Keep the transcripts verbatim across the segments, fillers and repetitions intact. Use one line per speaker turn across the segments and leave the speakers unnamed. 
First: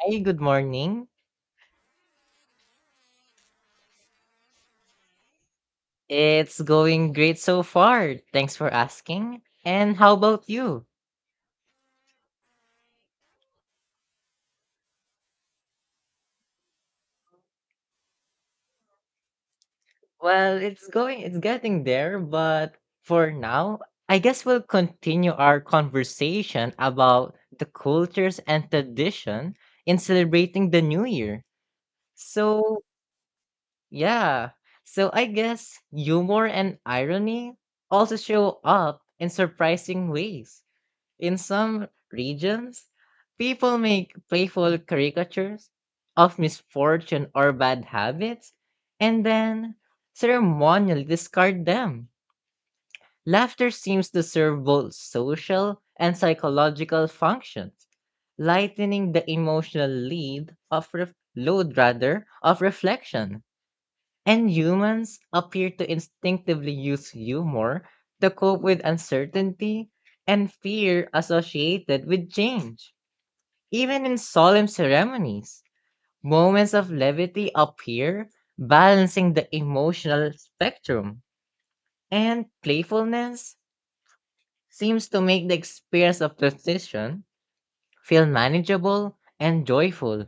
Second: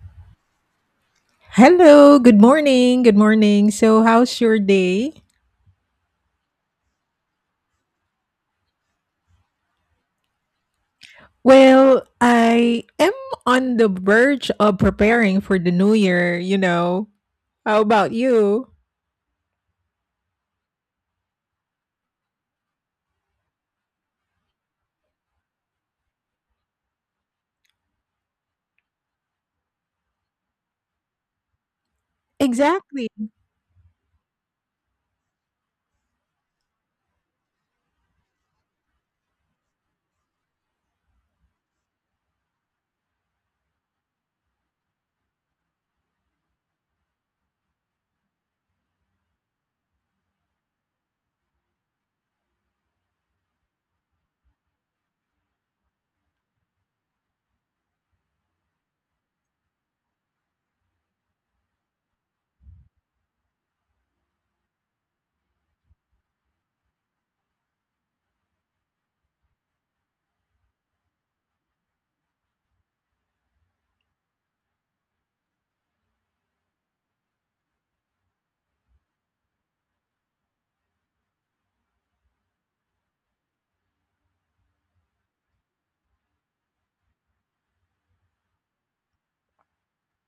Hey, good morning.
Hello, good morning. Good morning. So, how's your day?
It's going great so far. Thanks for asking. And how about you?
Well, I am on the verge of preparing for the new year, you know. How about you?
Well, it's going, it's getting there, but for now, I guess we'll continue our conversation about the cultures and tradition in celebrating the New Year. So,
Exactly.
yeah. So, I guess humor and irony also show up in surprising ways. In some regions, people make playful caricatures of misfortune or bad habits and then ceremonially discard them. Laughter seems to serve both social and psychological functions, lightening the emotional lead of ref- load rather of reflection. And humans appear to instinctively use humor to cope with uncertainty and fear associated with change. Even in solemn ceremonies, moments of levity appear, balancing the emotional spectrum. And playfulness seems to make the experience of transition feel manageable and joyful.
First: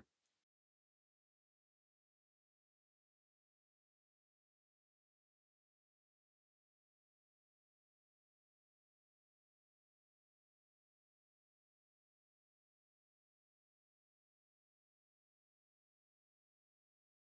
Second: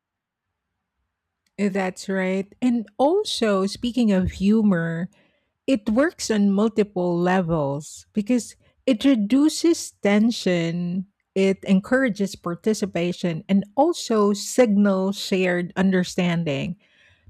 That's right. And also, speaking of humor, it works on multiple levels because it reduces tension, it encourages participation, and also signals shared understanding.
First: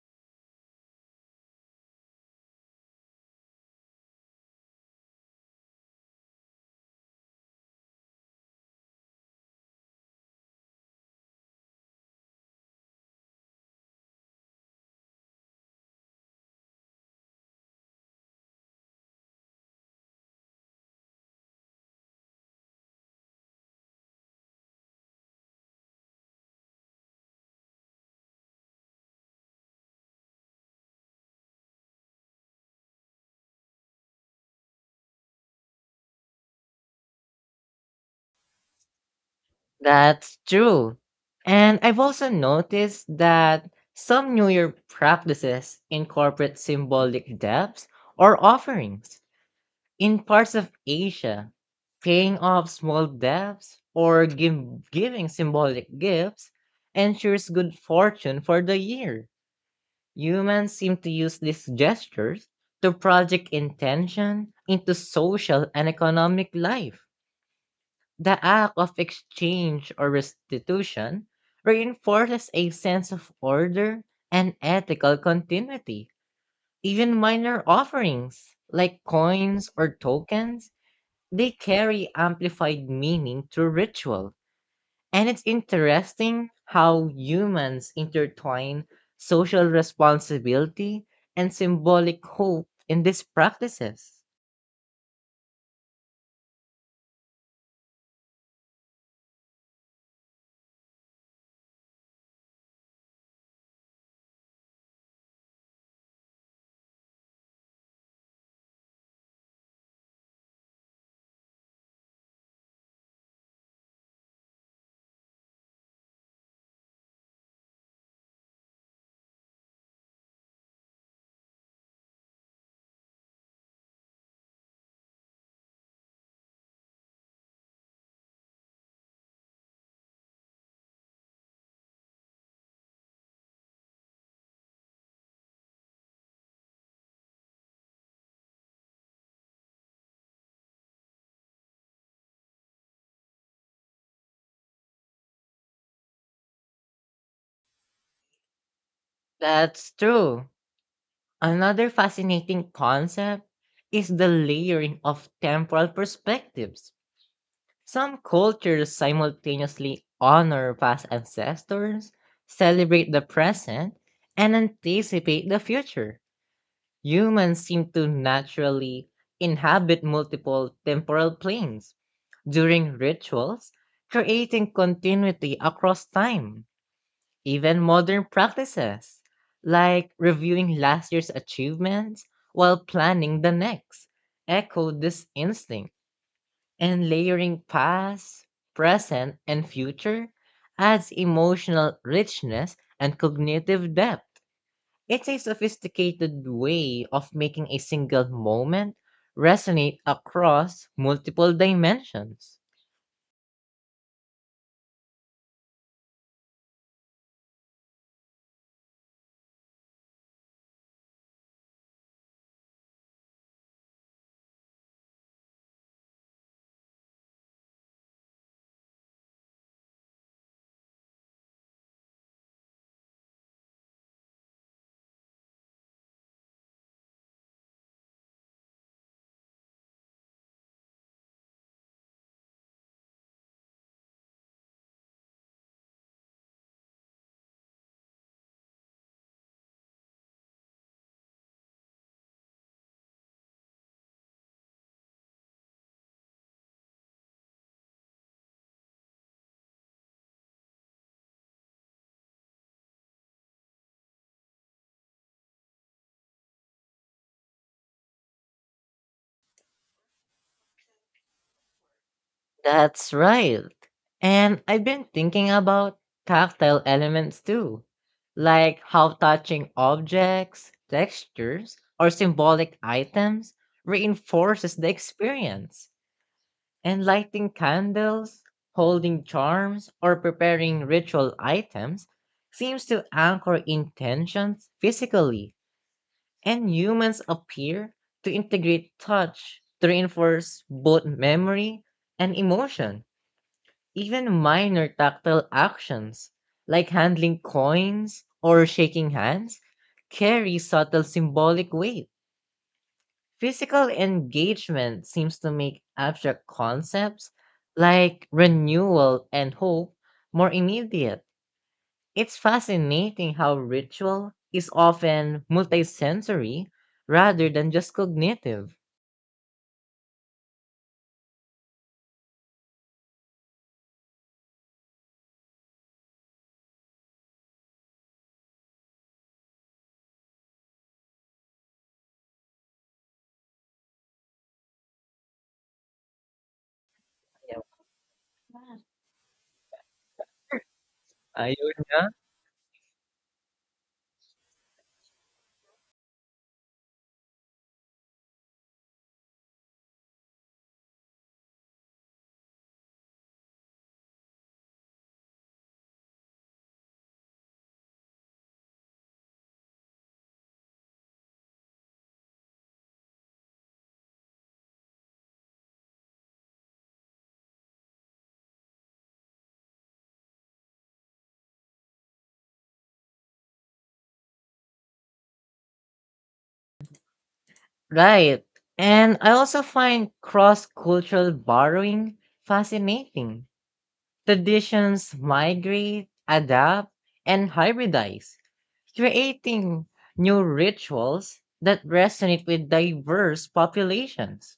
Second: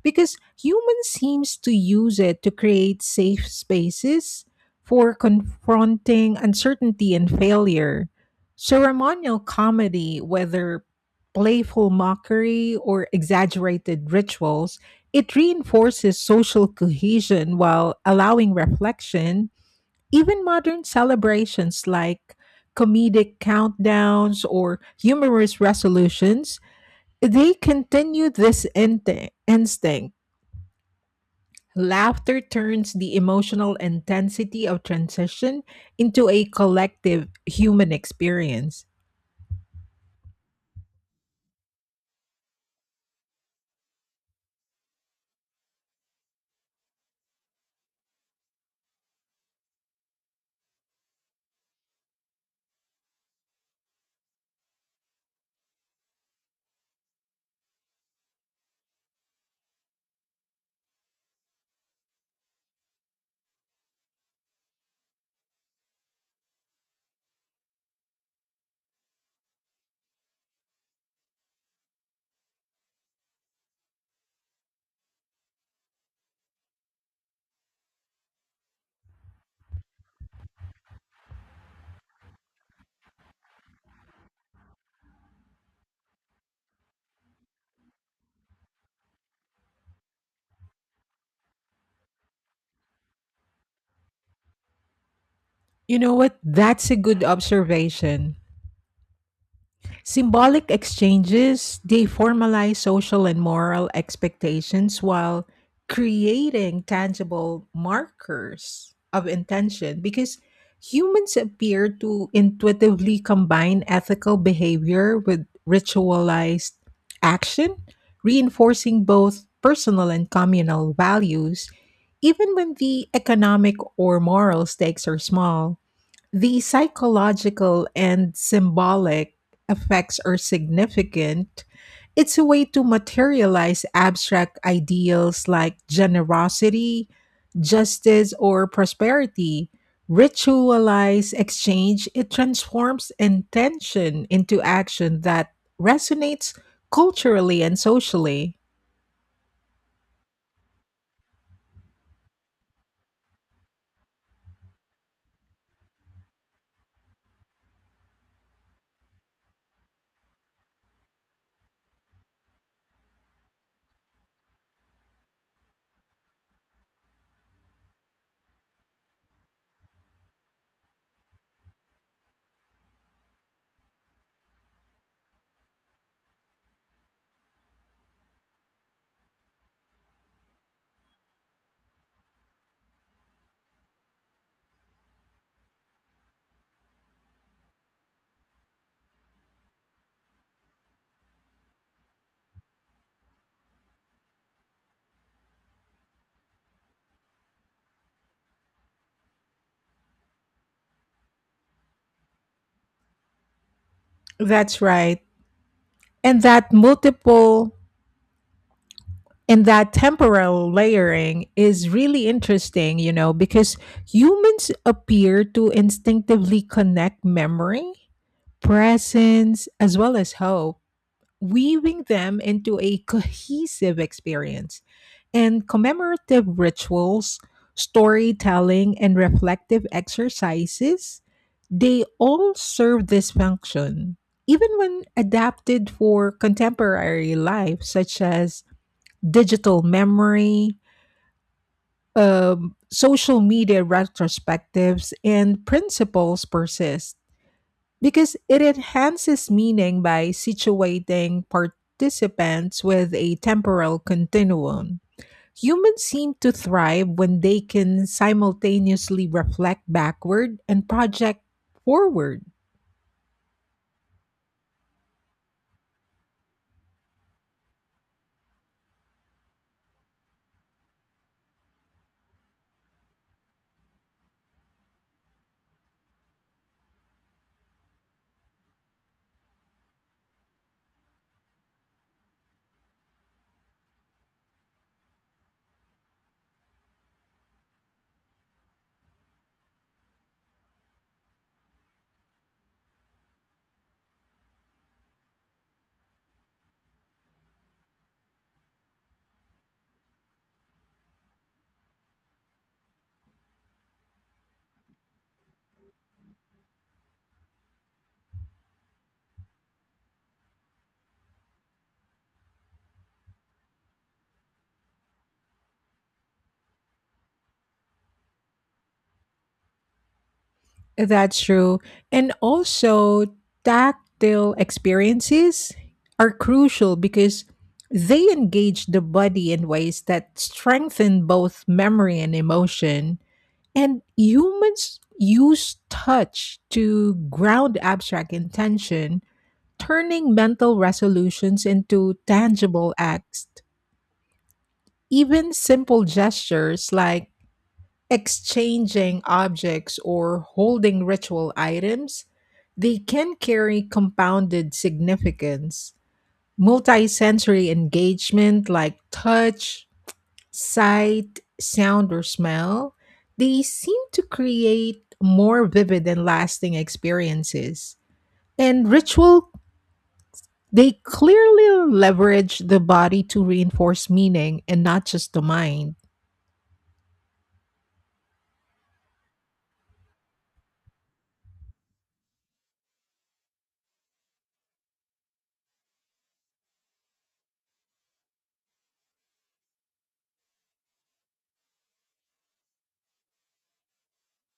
Because humans seems to use it to create safe spaces for confronting uncertainty and failure. Ceremonial comedy, whether playful mockery or exaggerated rituals, it reinforces social cohesion while allowing reflection. Even modern celebrations like comedic countdowns or humorous resolutions, they continue this inte- instinct. Laughter turns the emotional intensity of transition into a collective human experience.
That's true. And I've also noticed that some New Year practices incorporate symbolic debts or offerings. In parts of Asia, paying off small debts or give, giving symbolic gifts ensures good fortune for the year. Humans seem to use these gestures to project intention into social and economic life. The act of exchange or restitution reinforces a sense of order and ethical continuity. Even minor offerings, like coins or tokens, they carry amplified meaning through ritual. And it's interesting how humans intertwine social responsibility and symbolic hope in these practices.
You know what? That's a good observation. Symbolic exchanges, they formalize social and moral expectations while creating tangible markers of intention because humans appear to intuitively combine ethical behavior with ritualized action, reinforcing both personal and communal values, even when the economic or moral stakes are small. The psychological and symbolic effects are significant. It's a way to materialize abstract ideals like generosity, justice, or prosperity. Ritualize exchange, it transforms intention into action that resonates culturally and socially.
That's true. Another fascinating concept is the layering of temporal perspectives. Some cultures simultaneously honor past ancestors, celebrate the present, and anticipate the future. Humans seem to naturally inhabit multiple temporal planes during rituals, creating continuity across time. Even modern practices, like reviewing last year's achievements while planning the next, echo this instinct, and layering past, present, and future adds emotional richness and cognitive depth. It's a sophisticated way of making a single moment resonate across multiple dimensions.
That's right. And that multiple And that temporal layering is really interesting, you know, because humans appear to instinctively connect memory, presence, as well as hope, weaving them into a cohesive experience. And commemorative rituals, storytelling, and reflective exercises, they all serve this function. Even when adapted for contemporary life, such as digital memory, um, social media retrospectives, and principles persist because it enhances meaning by situating participants with a temporal continuum. Humans seem to thrive when they can simultaneously reflect backward and project forward.
That's right. And I've been thinking about tactile elements too, like how touching objects, textures, or symbolic items reinforces the experience. And lighting candles, holding charms, or preparing ritual items seems to anchor intentions physically, and humans appear to integrate touch to reinforce both memory and emotion. Even minor tactile actions, like handling coins or shaking hands, carry subtle symbolic weight. Physical engagement seems to make abstract concepts like renewal and hope more immediate. It's fascinating how ritual is often multisensory rather than just cognitive.
That's true. And also, tactile experiences are crucial because they engage the body in ways that strengthen both memory and emotion. And humans use touch to ground abstract intention, turning mental
I
resolutions into tangible acts. Even simple gestures like exchanging objects or holding ritual items, they can carry compounded significance. Multisensory engagement like touch, sight, sound, or smell, they seem to create more vivid and lasting experiences. And ritual, they clearly leverage the body to reinforce meaning and not just the mind.
Right. And I also find cross cultural borrowing fascinating. Traditions migrate, adapt, and hybridize, creating new rituals that resonate with diverse populations.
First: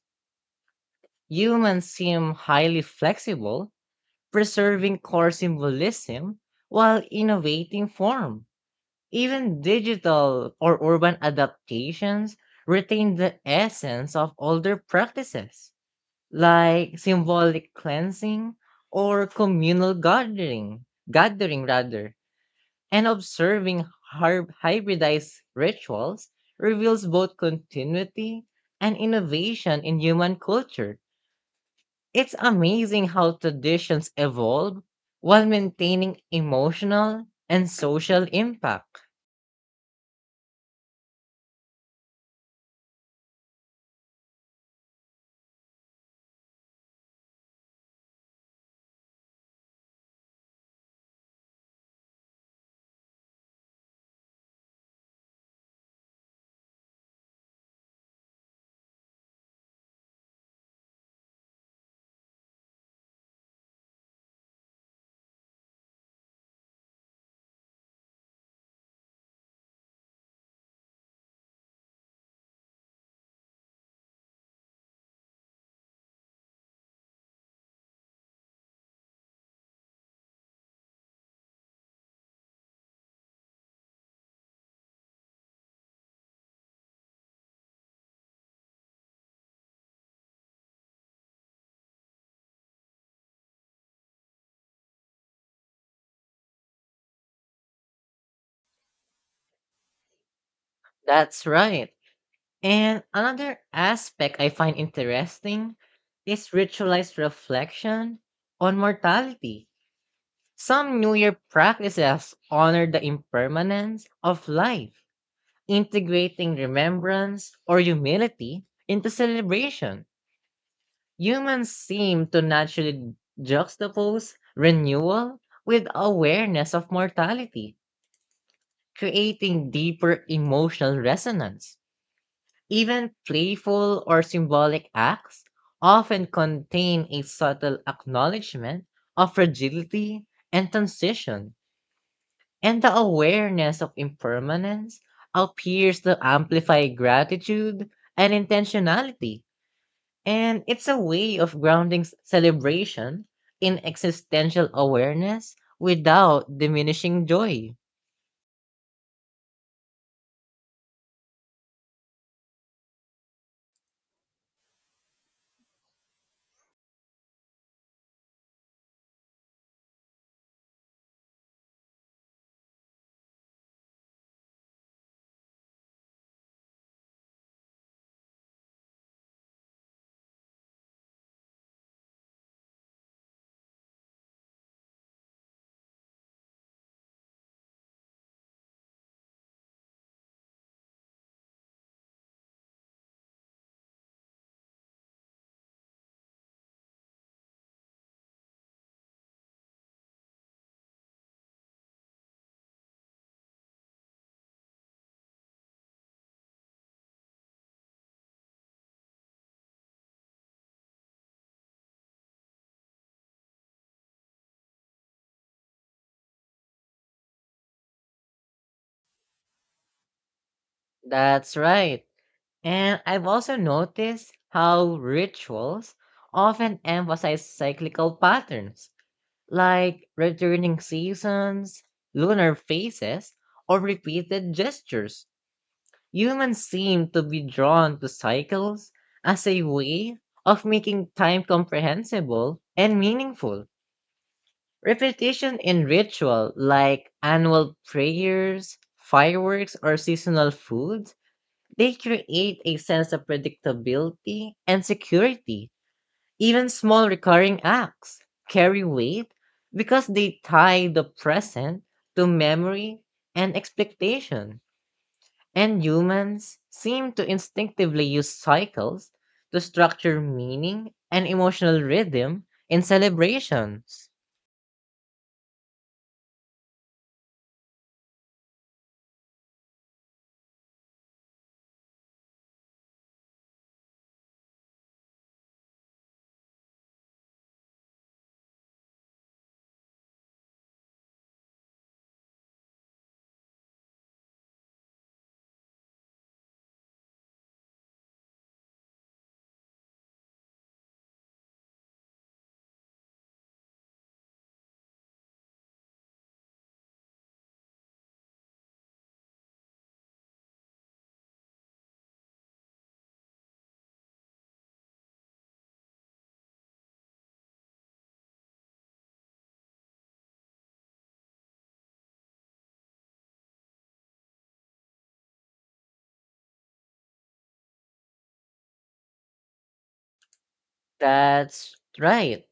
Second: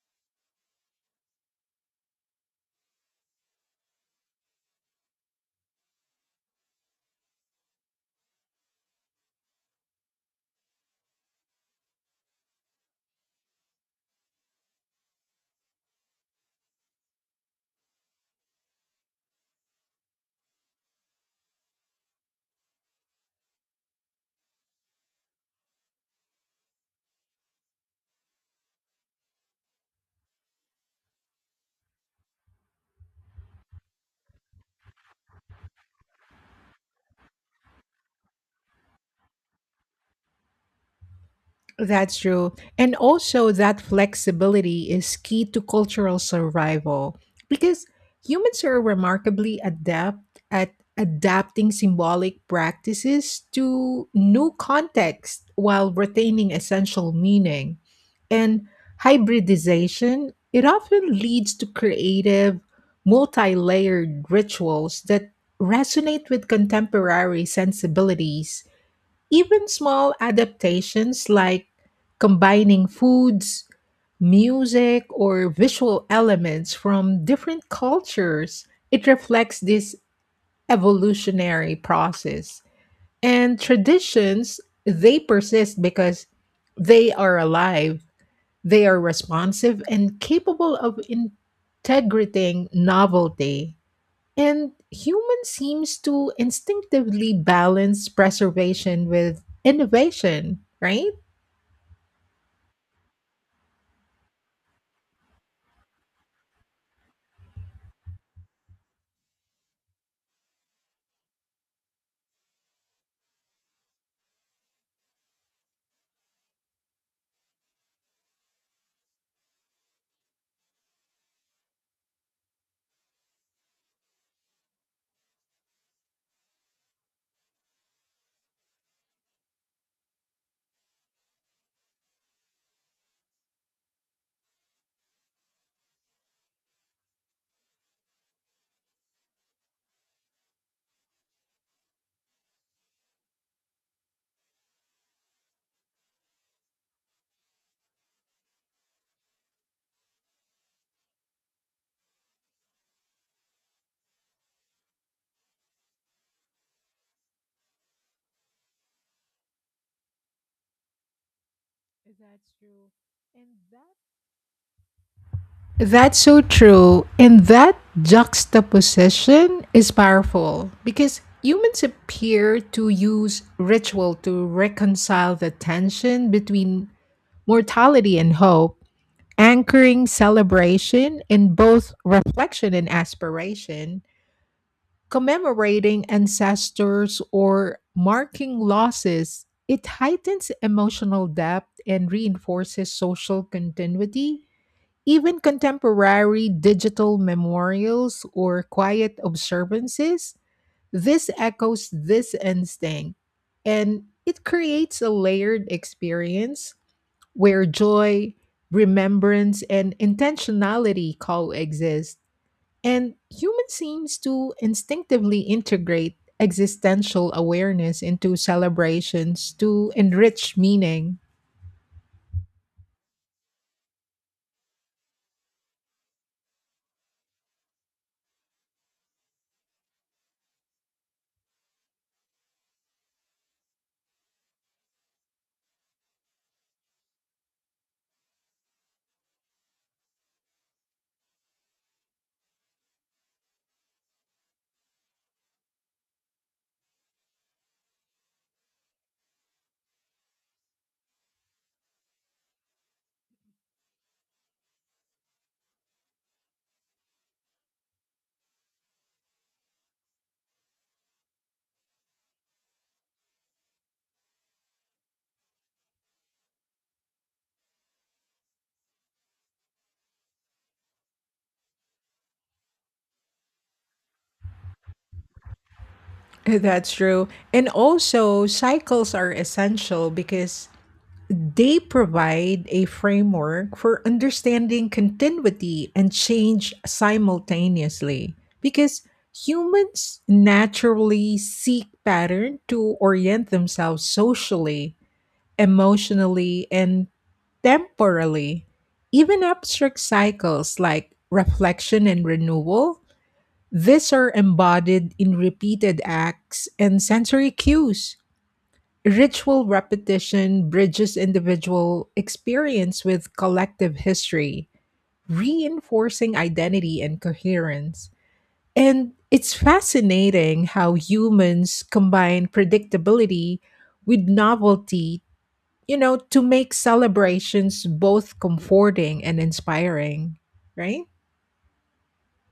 Humans seem highly flexible, preserving core symbolism while innovating form. Even digital or urban adaptations retain the essence of older practices like symbolic cleansing or communal gathering, gathering rather, and observing har- hybridized rituals reveals both continuity and innovation in human culture. It's amazing how traditions evolve while maintaining emotional and social impact.
That's true. And also, that flexibility is key to cultural survival because humans are remarkably adept at adapting symbolic practices to new contexts while retaining essential meaning. And hybridization, it often leads to creative, multi layered rituals that resonate with contemporary sensibilities. Even small adaptations like combining foods, music, or visual elements from different cultures, it reflects this evolutionary process. And traditions, they persist because they are alive, they are responsive, and capable of integrating novelty and human seems to instinctively balance preservation with innovation, right?
That's right. And another aspect I find interesting is ritualized reflection on mortality. Some New Year practices honor the impermanence of life, integrating remembrance or humility into celebration. Humans seem to naturally juxtapose renewal with awareness of mortality, creating deeper emotional resonance. Even playful or symbolic acts often contain a subtle acknowledgement of fragility and transition. And the awareness of impermanence appears to amplify gratitude and intentionality. And it's a way of grounding s- celebration in existential awareness without diminishing joy.
That's true. And that That's so true. And that juxtaposition is powerful because humans appear to use ritual to reconcile the tension between mortality and hope, anchoring celebration in both reflection and aspiration. Commemorating ancestors or marking losses, it heightens emotional depth and reinforces social continuity. Even contemporary digital memorials or quiet observances, this echoes this instinct. And it creates a layered experience where joy, remembrance, and intentionality coexist. And human seems to instinctively integrate existential awareness into celebrations to enrich meaning.
That's right. And I've also noticed how rituals often emphasize cyclical patterns, like returning seasons, lunar phases, or repeated gestures. Humans seem to be drawn to cycles as a way of making time comprehensible and meaningful. Repetition in ritual, like annual prayers, fireworks, or seasonal foods, they create a sense of predictability and security. Even small recurring acts carry weight because they tie the present to memory and expectation. And humans seem to instinctively use cycles to structure meaning and emotional rhythm in celebrations.
That's true. And also, cycles are essential because they provide a framework for understanding continuity and change simultaneously. Because humans naturally seek pattern to orient themselves socially, emotionally, and temporally. Even abstract cycles like reflection and renewal, these are embodied in repeated acts and sensory cues. Ritual repetition bridges individual experience with collective history, reinforcing identity and coherence. And it's fascinating how humans combine predictability with novelty, you know, to make celebrations both comforting and inspiring, right?
That's right.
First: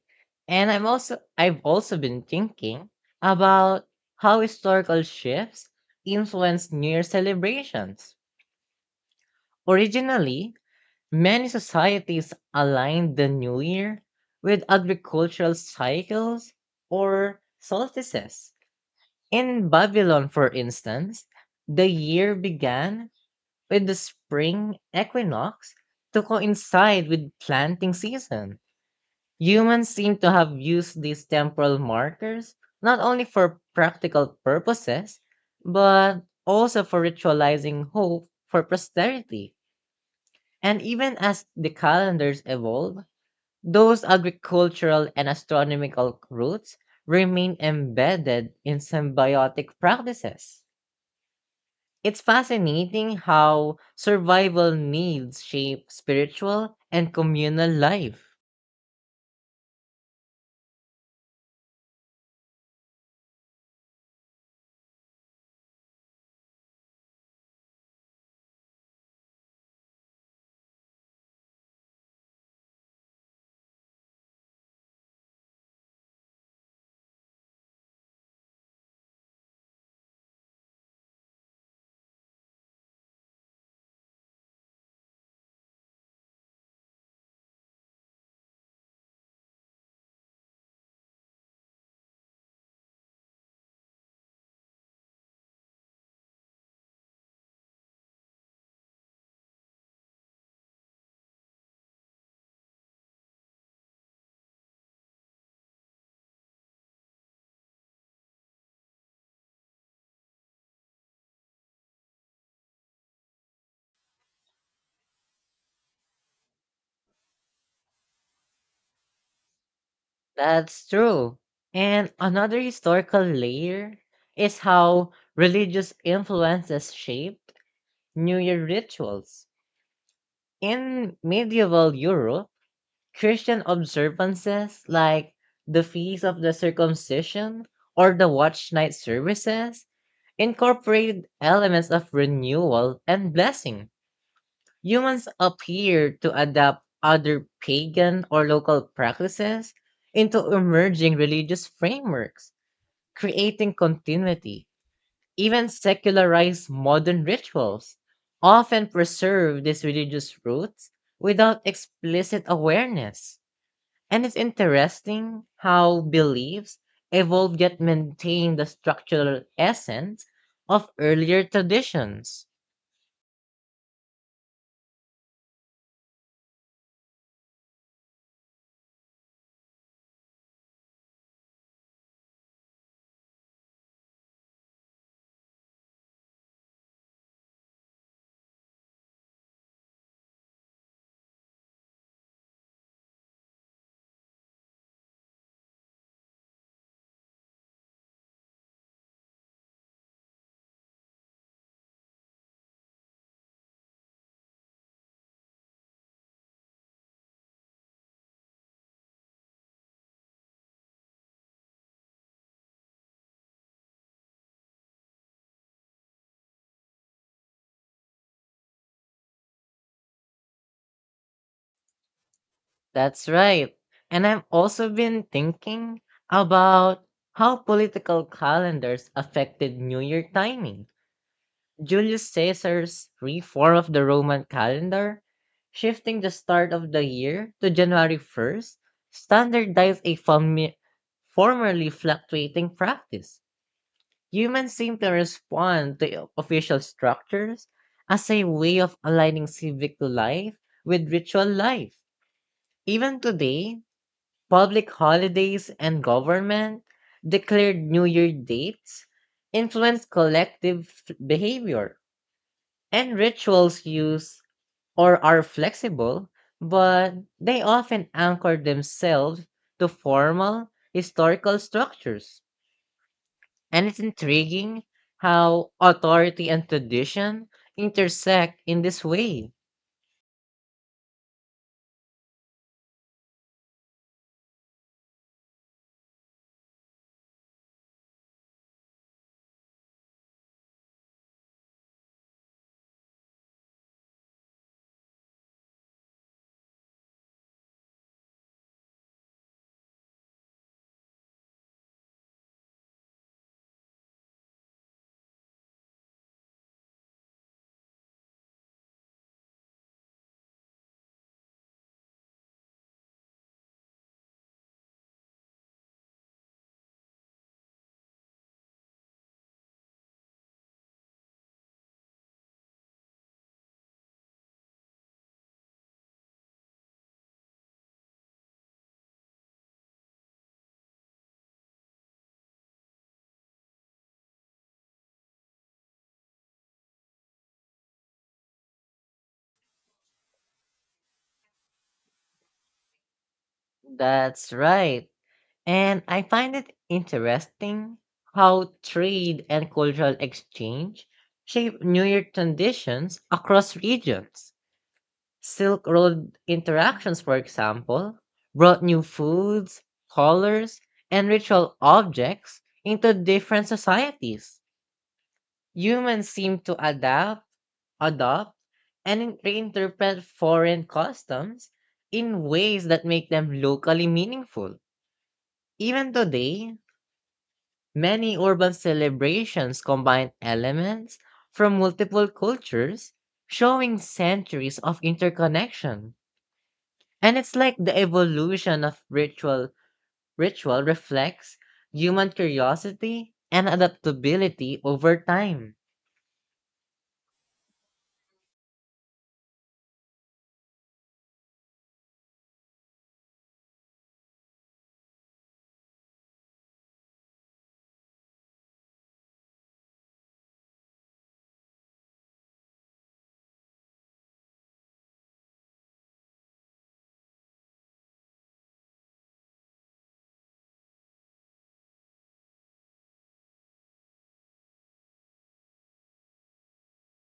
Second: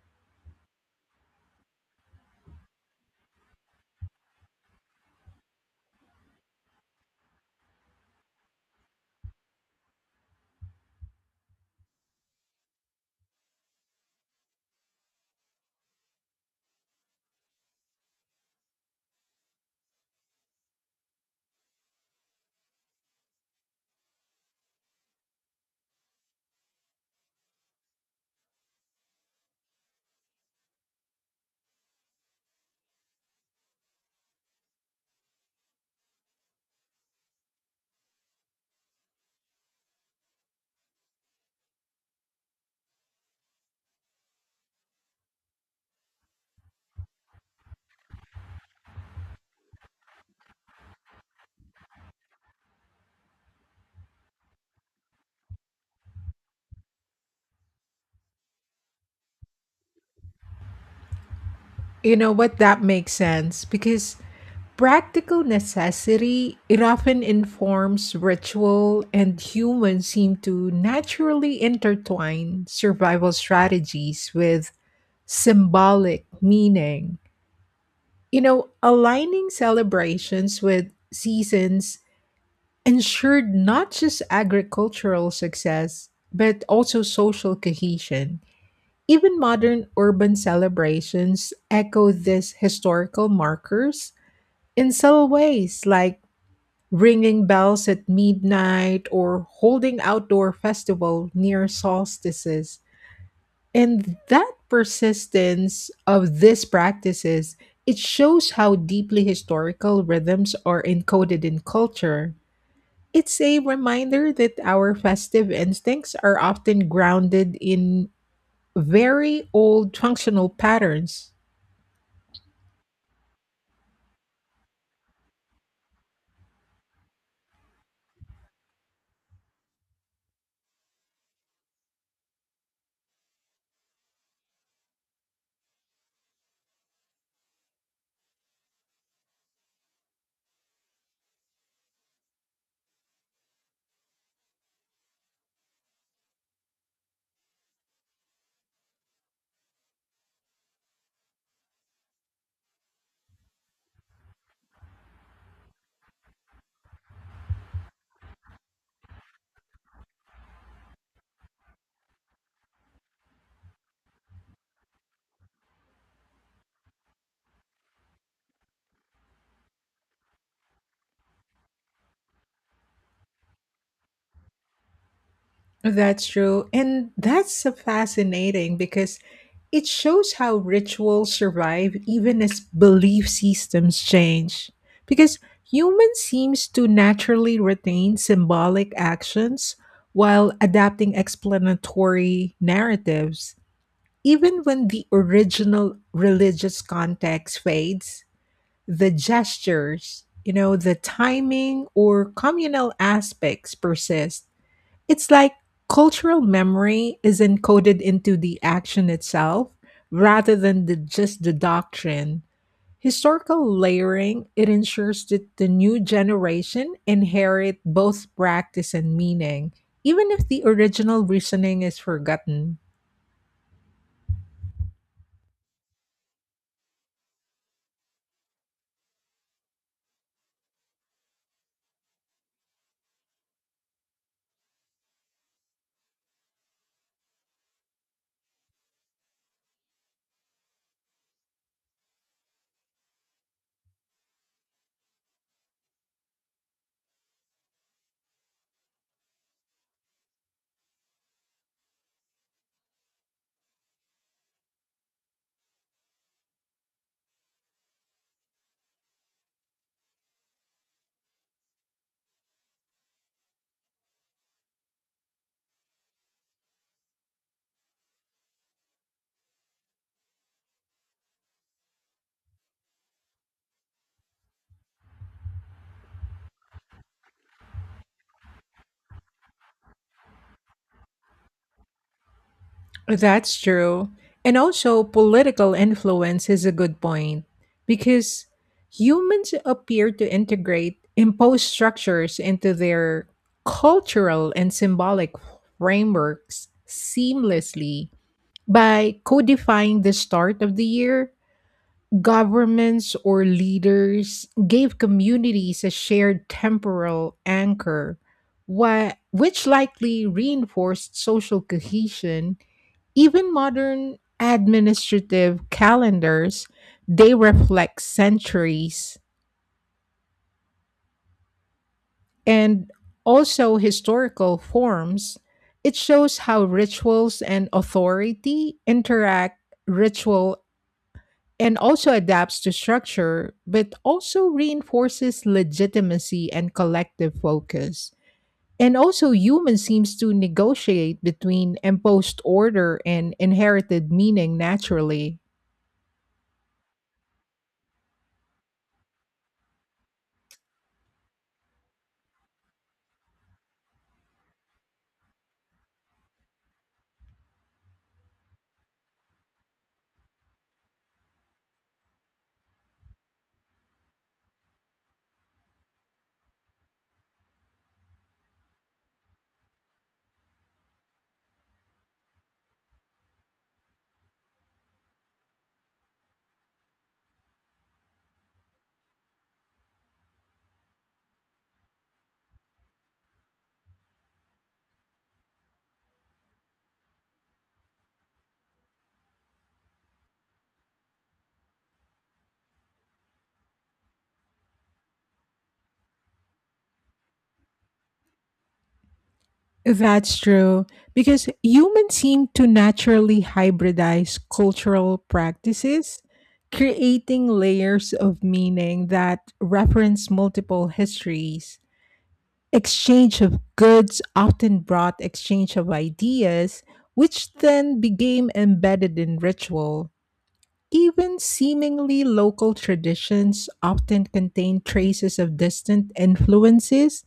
And I'm also I've also been thinking about how historical shifts influence New Year celebrations. Originally, many societies aligned the New Year with agricultural cycles or solstices. In Babylon, for instance, the year began with the spring equinox to coincide with planting season. Humans seem to have used these temporal markers not only for practical purposes, but also for ritualizing hope for posterity. And even as the calendars evolve, those agricultural and astronomical roots remain embedded in symbiotic practices. It's fascinating how survival needs shape spiritual and communal life.
You know what? That makes sense because practical necessity, it often informs ritual, and humans seem to naturally intertwine survival strategies with symbolic meaning. You know, aligning celebrations with seasons ensured not just agricultural success, but also social cohesion. Even modern urban celebrations echo these historical markers in subtle ways, like ringing bells at midnight or holding outdoor festival near solstices. And that persistence of these practices, it shows how deeply historical rhythms are encoded in culture. It's a reminder that our festive instincts are often grounded in very old functional
That's
patterns.
true. And another historical layer is how religious influences shaped New Year rituals. In medieval Europe, Christian observances like the Feast of the Circumcision or the Watch Night services incorporated elements of renewal and blessing. Humans appear to adapt other pagan or local practices into emerging religious frameworks, creating continuity. Even secularized modern rituals often preserve these religious roots without explicit awareness. And it's interesting how beliefs evolve yet maintain the structural essence of earlier traditions.
That's true. And that's uh, fascinating because it shows how rituals survive even as belief systems change. Because human seems to naturally retain symbolic actions while adapting explanatory narratives, even when the original religious context fades. The gestures, you know, the timing or communal aspects persist. It's like cultural memory is encoded into the action itself rather than the, just the doctrine. Historical layering, it ensures that the new generation inherit both practice and meaning, even if the original reasoning is forgotten.
That's right. And I've also been thinking about how political calendars affected New Year timing. Julius Caesar's reform of the Roman calendar, shifting the start of the year to January first, standardized a fami- formerly fluctuating practice. Humans seem to respond to official structures as a way of aligning civic life with ritual life. Even today, public holidays and government declared New Year dates influence collective f- behavior, and rituals use or are flexible, but they often anchor themselves to formal historical structures. And it's intriguing how authority and tradition intersect in this way.
That's true. And also, political influence is a good point because humans appear to integrate imposed structures into their cultural and symbolic frameworks seamlessly by codifying the start of the year. Governments or leaders gave communities a shared temporal anchor, whi- which likely reinforced social cohesion even modern administrative calendars, they reflect centuries and also historical forms. It shows how rituals and authority interact ritual and also adapts to structure, but also reinforces legitimacy and collective focus. And also, human seems to negotiate between imposed order and inherited
That's
meaning
right.
naturally.
And I find it interesting how trade and cultural exchange shape New Year traditions across regions. Silk Road interactions, for example, brought new foods, colors, and ritual objects into different societies. Humans seem to adapt, adopt, and reinterpret foreign customs in ways that make them locally meaningful. Even today, many urban celebrations combine elements from multiple cultures, showing centuries of interconnection. And it's like the evolution of ritual ritual reflects human curiosity and adaptability over time.
That's true, because humans seem to naturally hybridize cultural practices, creating layers of meaning that reference multiple histories. Exchange of goods often brought exchange of ideas, which then became embedded in ritual. Even seemingly local traditions often contain traces of distant influences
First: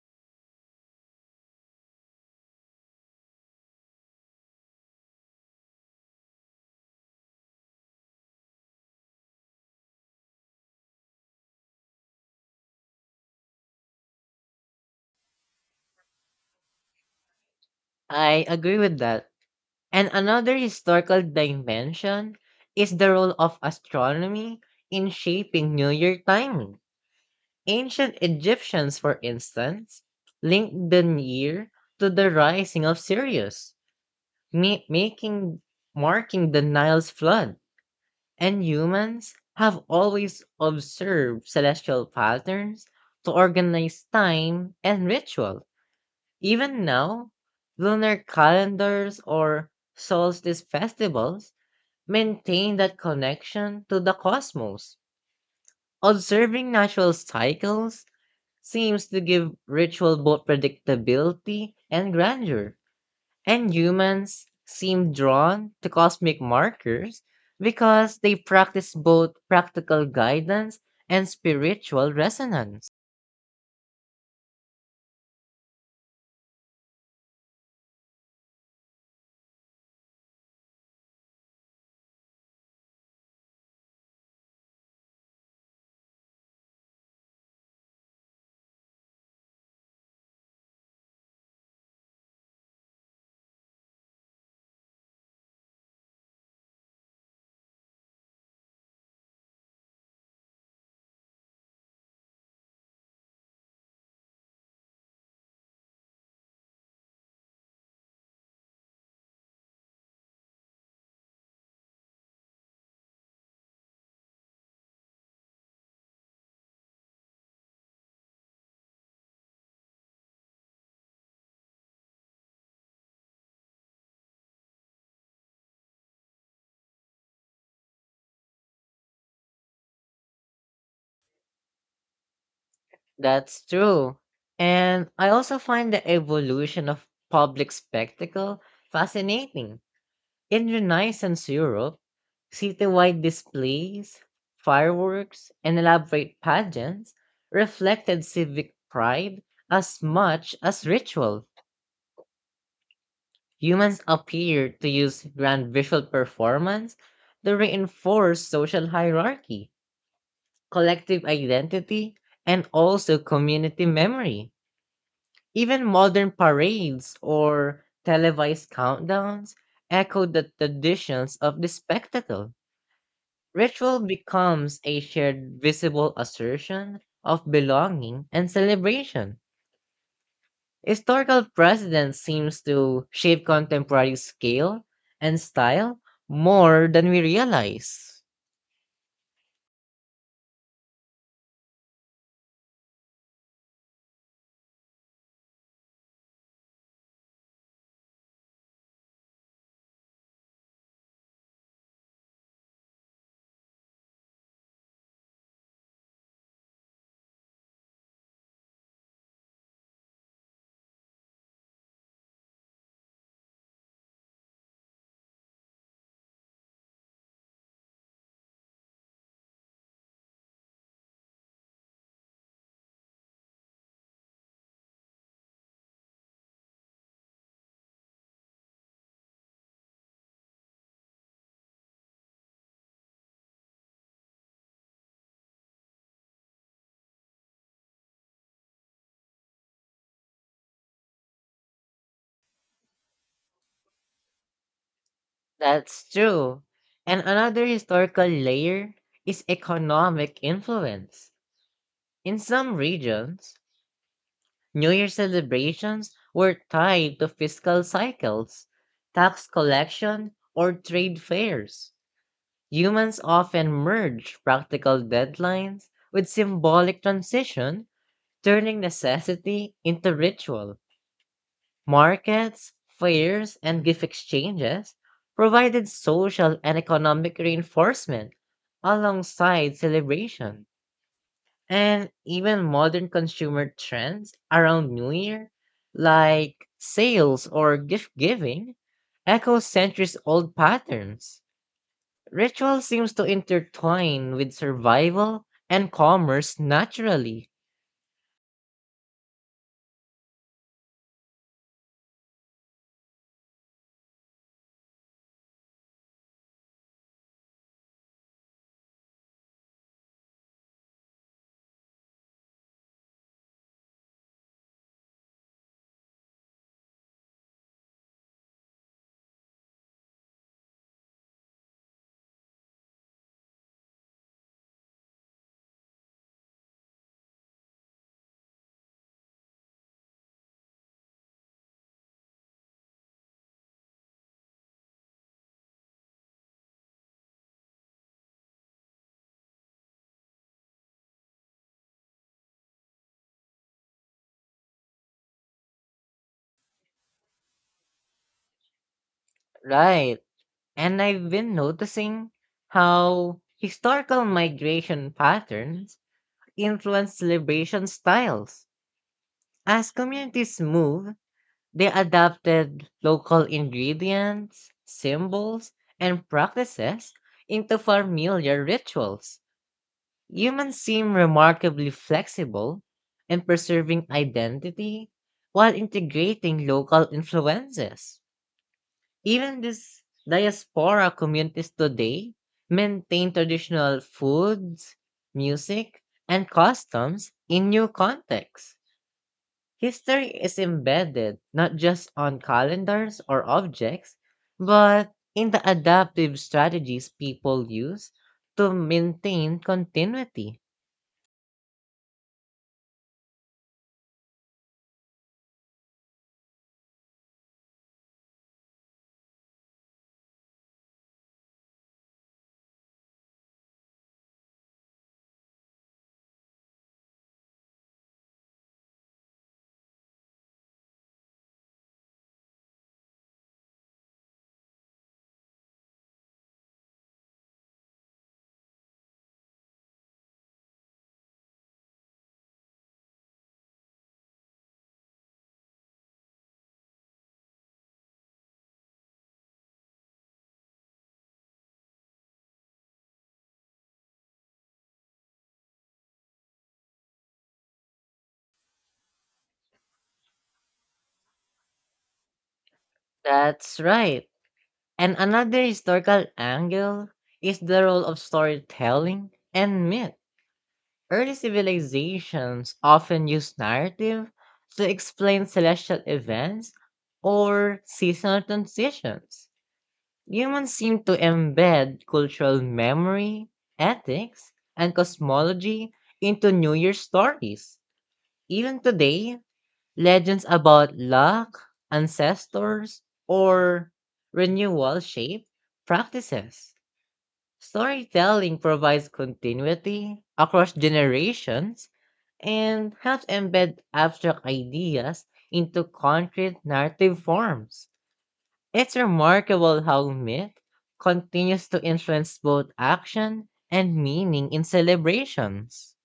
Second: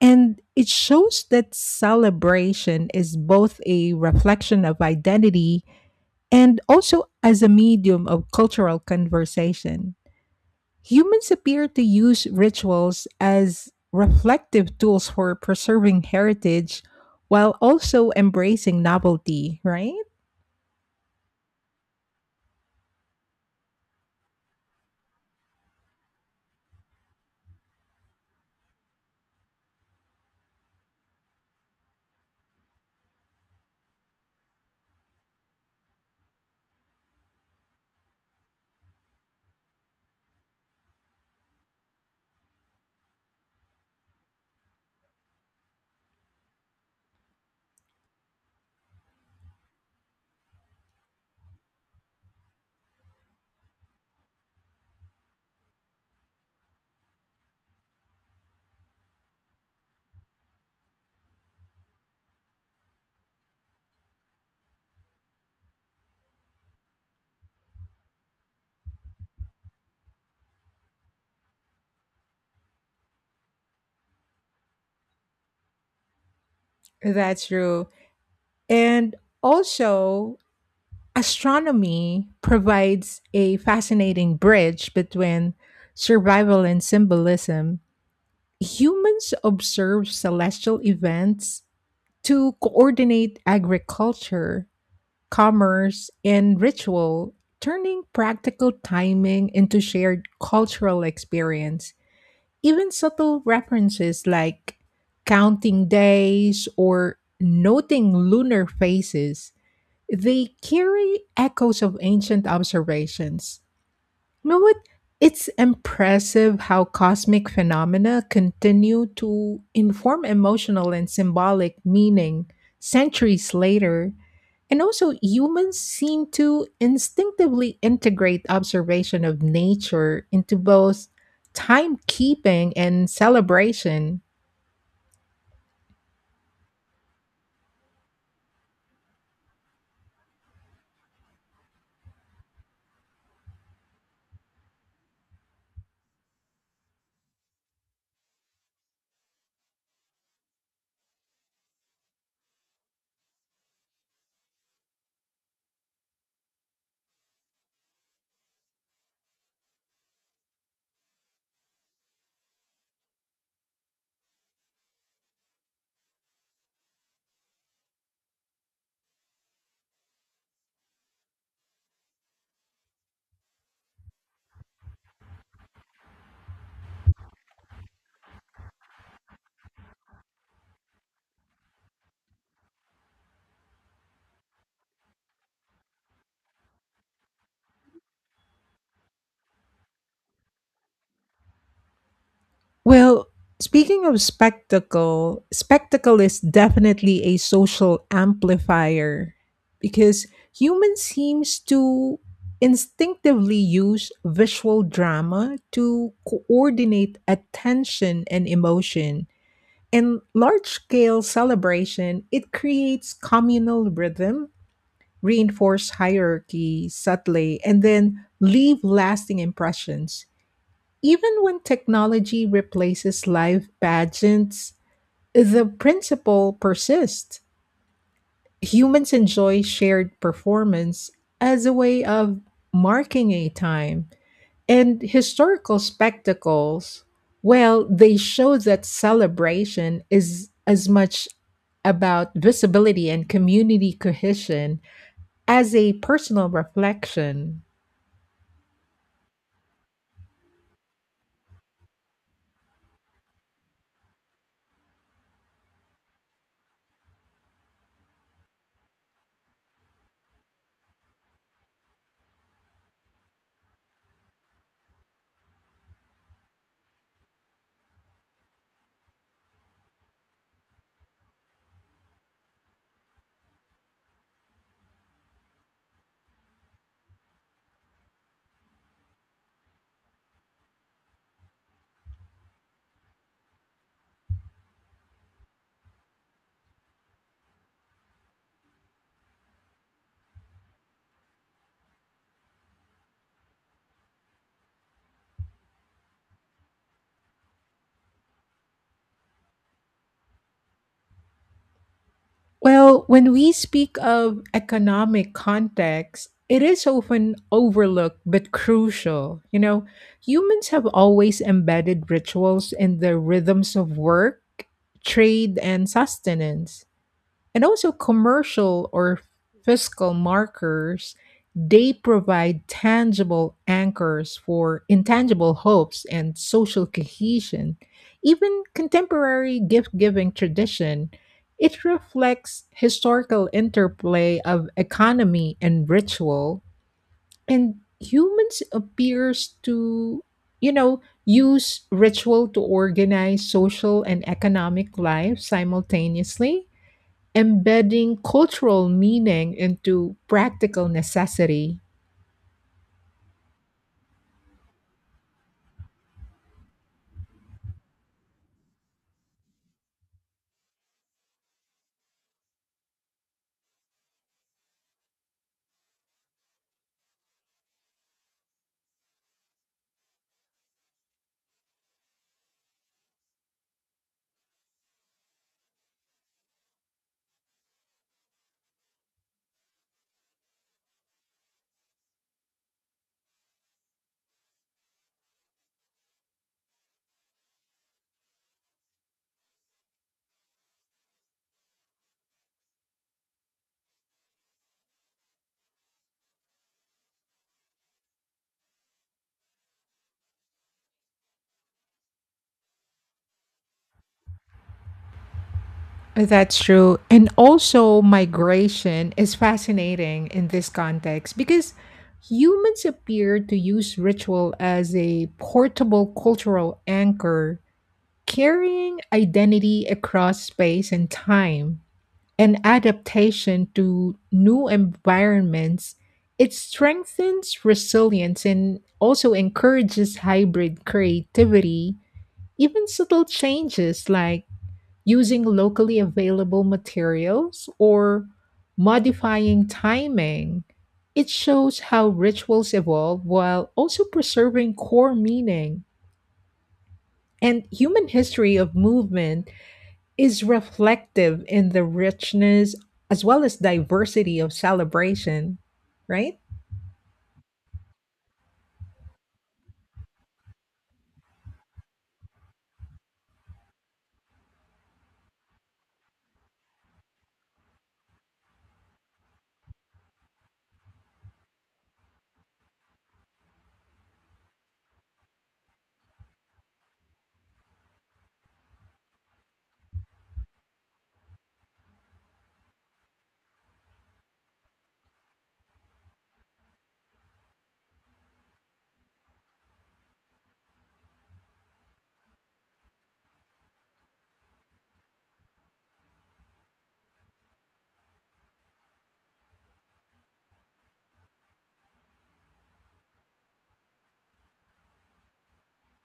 and it shows that celebration is both a reflection of identity and also as a medium of cultural conversation. Humans appear to use rituals as reflective tools for preserving heritage while also
I agree
embracing
with that.
novelty, right?
And another historical dimension is the role of astronomy in shaping New Year timing. Ancient Egyptians, for instance, linked the year to the rising of Sirius, ma- making marking the Nile's flood. And humans have always observed celestial patterns to organize time and ritual. Even now, lunar calendars or solstice festivals maintain that connection to the cosmos. Observing natural cycles seems to give ritual both predictability and grandeur. And humans seem drawn to cosmic markers because they practice both practical guidance and spiritual resonance.
That's true. And also, astronomy provides a fascinating bridge between survival and symbolism. Humans observe celestial events to coordinate agriculture, commerce, and ritual, turning practical timing into shared cultural experience. Even subtle references like counting days or noting lunar phases, they carry echoes of ancient observations. You know what? It's impressive how cosmic phenomena continue to inform emotional and symbolic meaning centuries later. And also, humans seem to instinctively integrate observation of nature into both timekeeping and
That's true.
celebration.
And I also find the evolution of public spectacle fascinating. In Renaissance Europe, citywide displays, fireworks, and elaborate pageants reflected civic pride as much as ritual. Humans appear to use grand visual performance to reinforce social hierarchy, collective identity, and also community memory. Even modern parades or televised countdowns echo the traditions of the spectacle. Ritual becomes a shared visible assertion of belonging and celebration. Historical precedent seems to shape contemporary scale and style more than we realize.
Well, speaking of spectacle, spectacle is definitely a social amplifier because humans seems to instinctively use visual drama to coordinate attention and emotion. In large-scale celebration, it creates communal rhythm, reinforce hierarchy subtly, and then leave lasting impressions even when technology replaces live pageants, the principle persists. Humans enjoy shared performance as a way of marking a time. And historical spectacles, well, they show that celebration is as much about visibility and community cohesion as a
That's
personal
true. And
reflection.
another historical layer is economic influence. In some regions, New Year celebrations were tied to fiscal cycles, tax collection, or trade fairs. Humans often merge practical deadlines with symbolic transition, turning necessity into ritual. Markets, fairs, and gift exchanges provided social and economic reinforcement alongside celebration. And even modern consumer trends around New Year, like sales or gift giving, echo centuries old patterns. Ritual seems to intertwine with survival and commerce naturally.
Well, when we speak of economic context, it is often overlooked but crucial. You know, humans have always embedded rituals in the rhythms of work, trade, and sustenance. And also commercial or fiscal markers, they provide tangible anchors for intangible hopes and social cohesion. Even contemporary gift-giving tradition, it reflects historical interplay of economy and ritual, and humans appears to, you know, use ritual to organize social and economic life simultaneously embedding cultural meaning into
Right.
practical
And I've been
necessity.
noticing how historical migration patterns influence celebration styles. As communities move, they adapted local ingredients, symbols, and practices into familiar rituals. Humans seem remarkably flexible in preserving identity while integrating local influences. Even these diaspora communities today maintain traditional foods, music, and customs in new contexts. History is embedded not just on calendars or objects, but in the adaptive strategies people use to maintain continuity.
That's true. And also, migration is fascinating in this context because humans appear to use ritual as a portable cultural anchor, carrying identity across space and time. And adaptation to new environments, it strengthens resilience and also encourages hybrid creativity. Even subtle changes like using locally available materials or modifying timing, it shows how rituals evolve while also preserving core meaning. And human history of movement is reflective in the richness as well as
That's right.
diversity of
And
celebration,
another historical
right?
angle is the role of storytelling and myth. Early civilizations often used narrative to explain celestial events or seasonal transitions. Humans seem to embed cultural memory, ethics, and cosmology into New Year's stories. Even today, legends about luck, ancestors, or renewal shape practices. Storytelling provides continuity across generations and helps embed abstract ideas into concrete narrative forms. It's remarkable how myth continues to influence both action and meaning in celebrations.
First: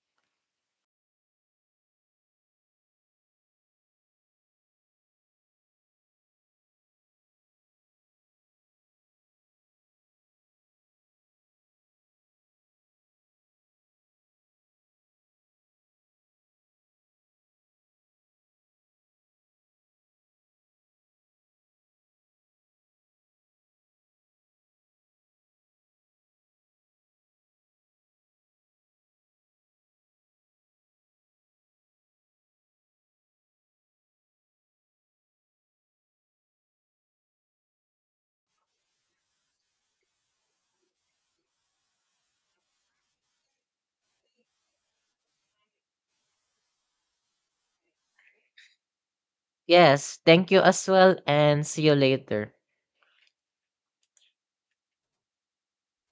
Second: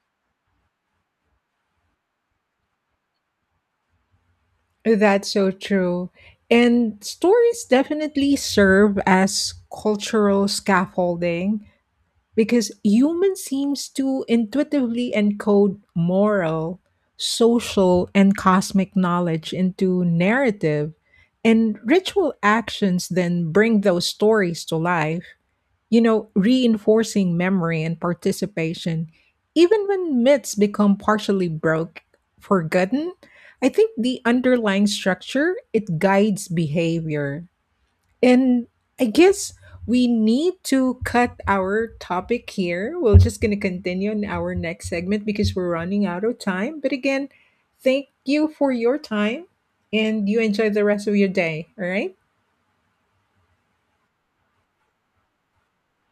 That's so true. And stories definitely serve as cultural scaffolding because human seems to intuitively encode moral, social, and cosmic knowledge into narrative, and ritual actions then bring those stories to life, you know, reinforcing memory and participation. Even when myths become partially broke, forgotten, I think the underlying structure, it guides behavior. And I guess we need to cut our topic here. We're just going to continue in our next segment because we're running out of time. But again, thank you for your time
Yes,
and you
thank you
enjoy the
as
rest of
well
your
and
day.
see
All
you
right.
later.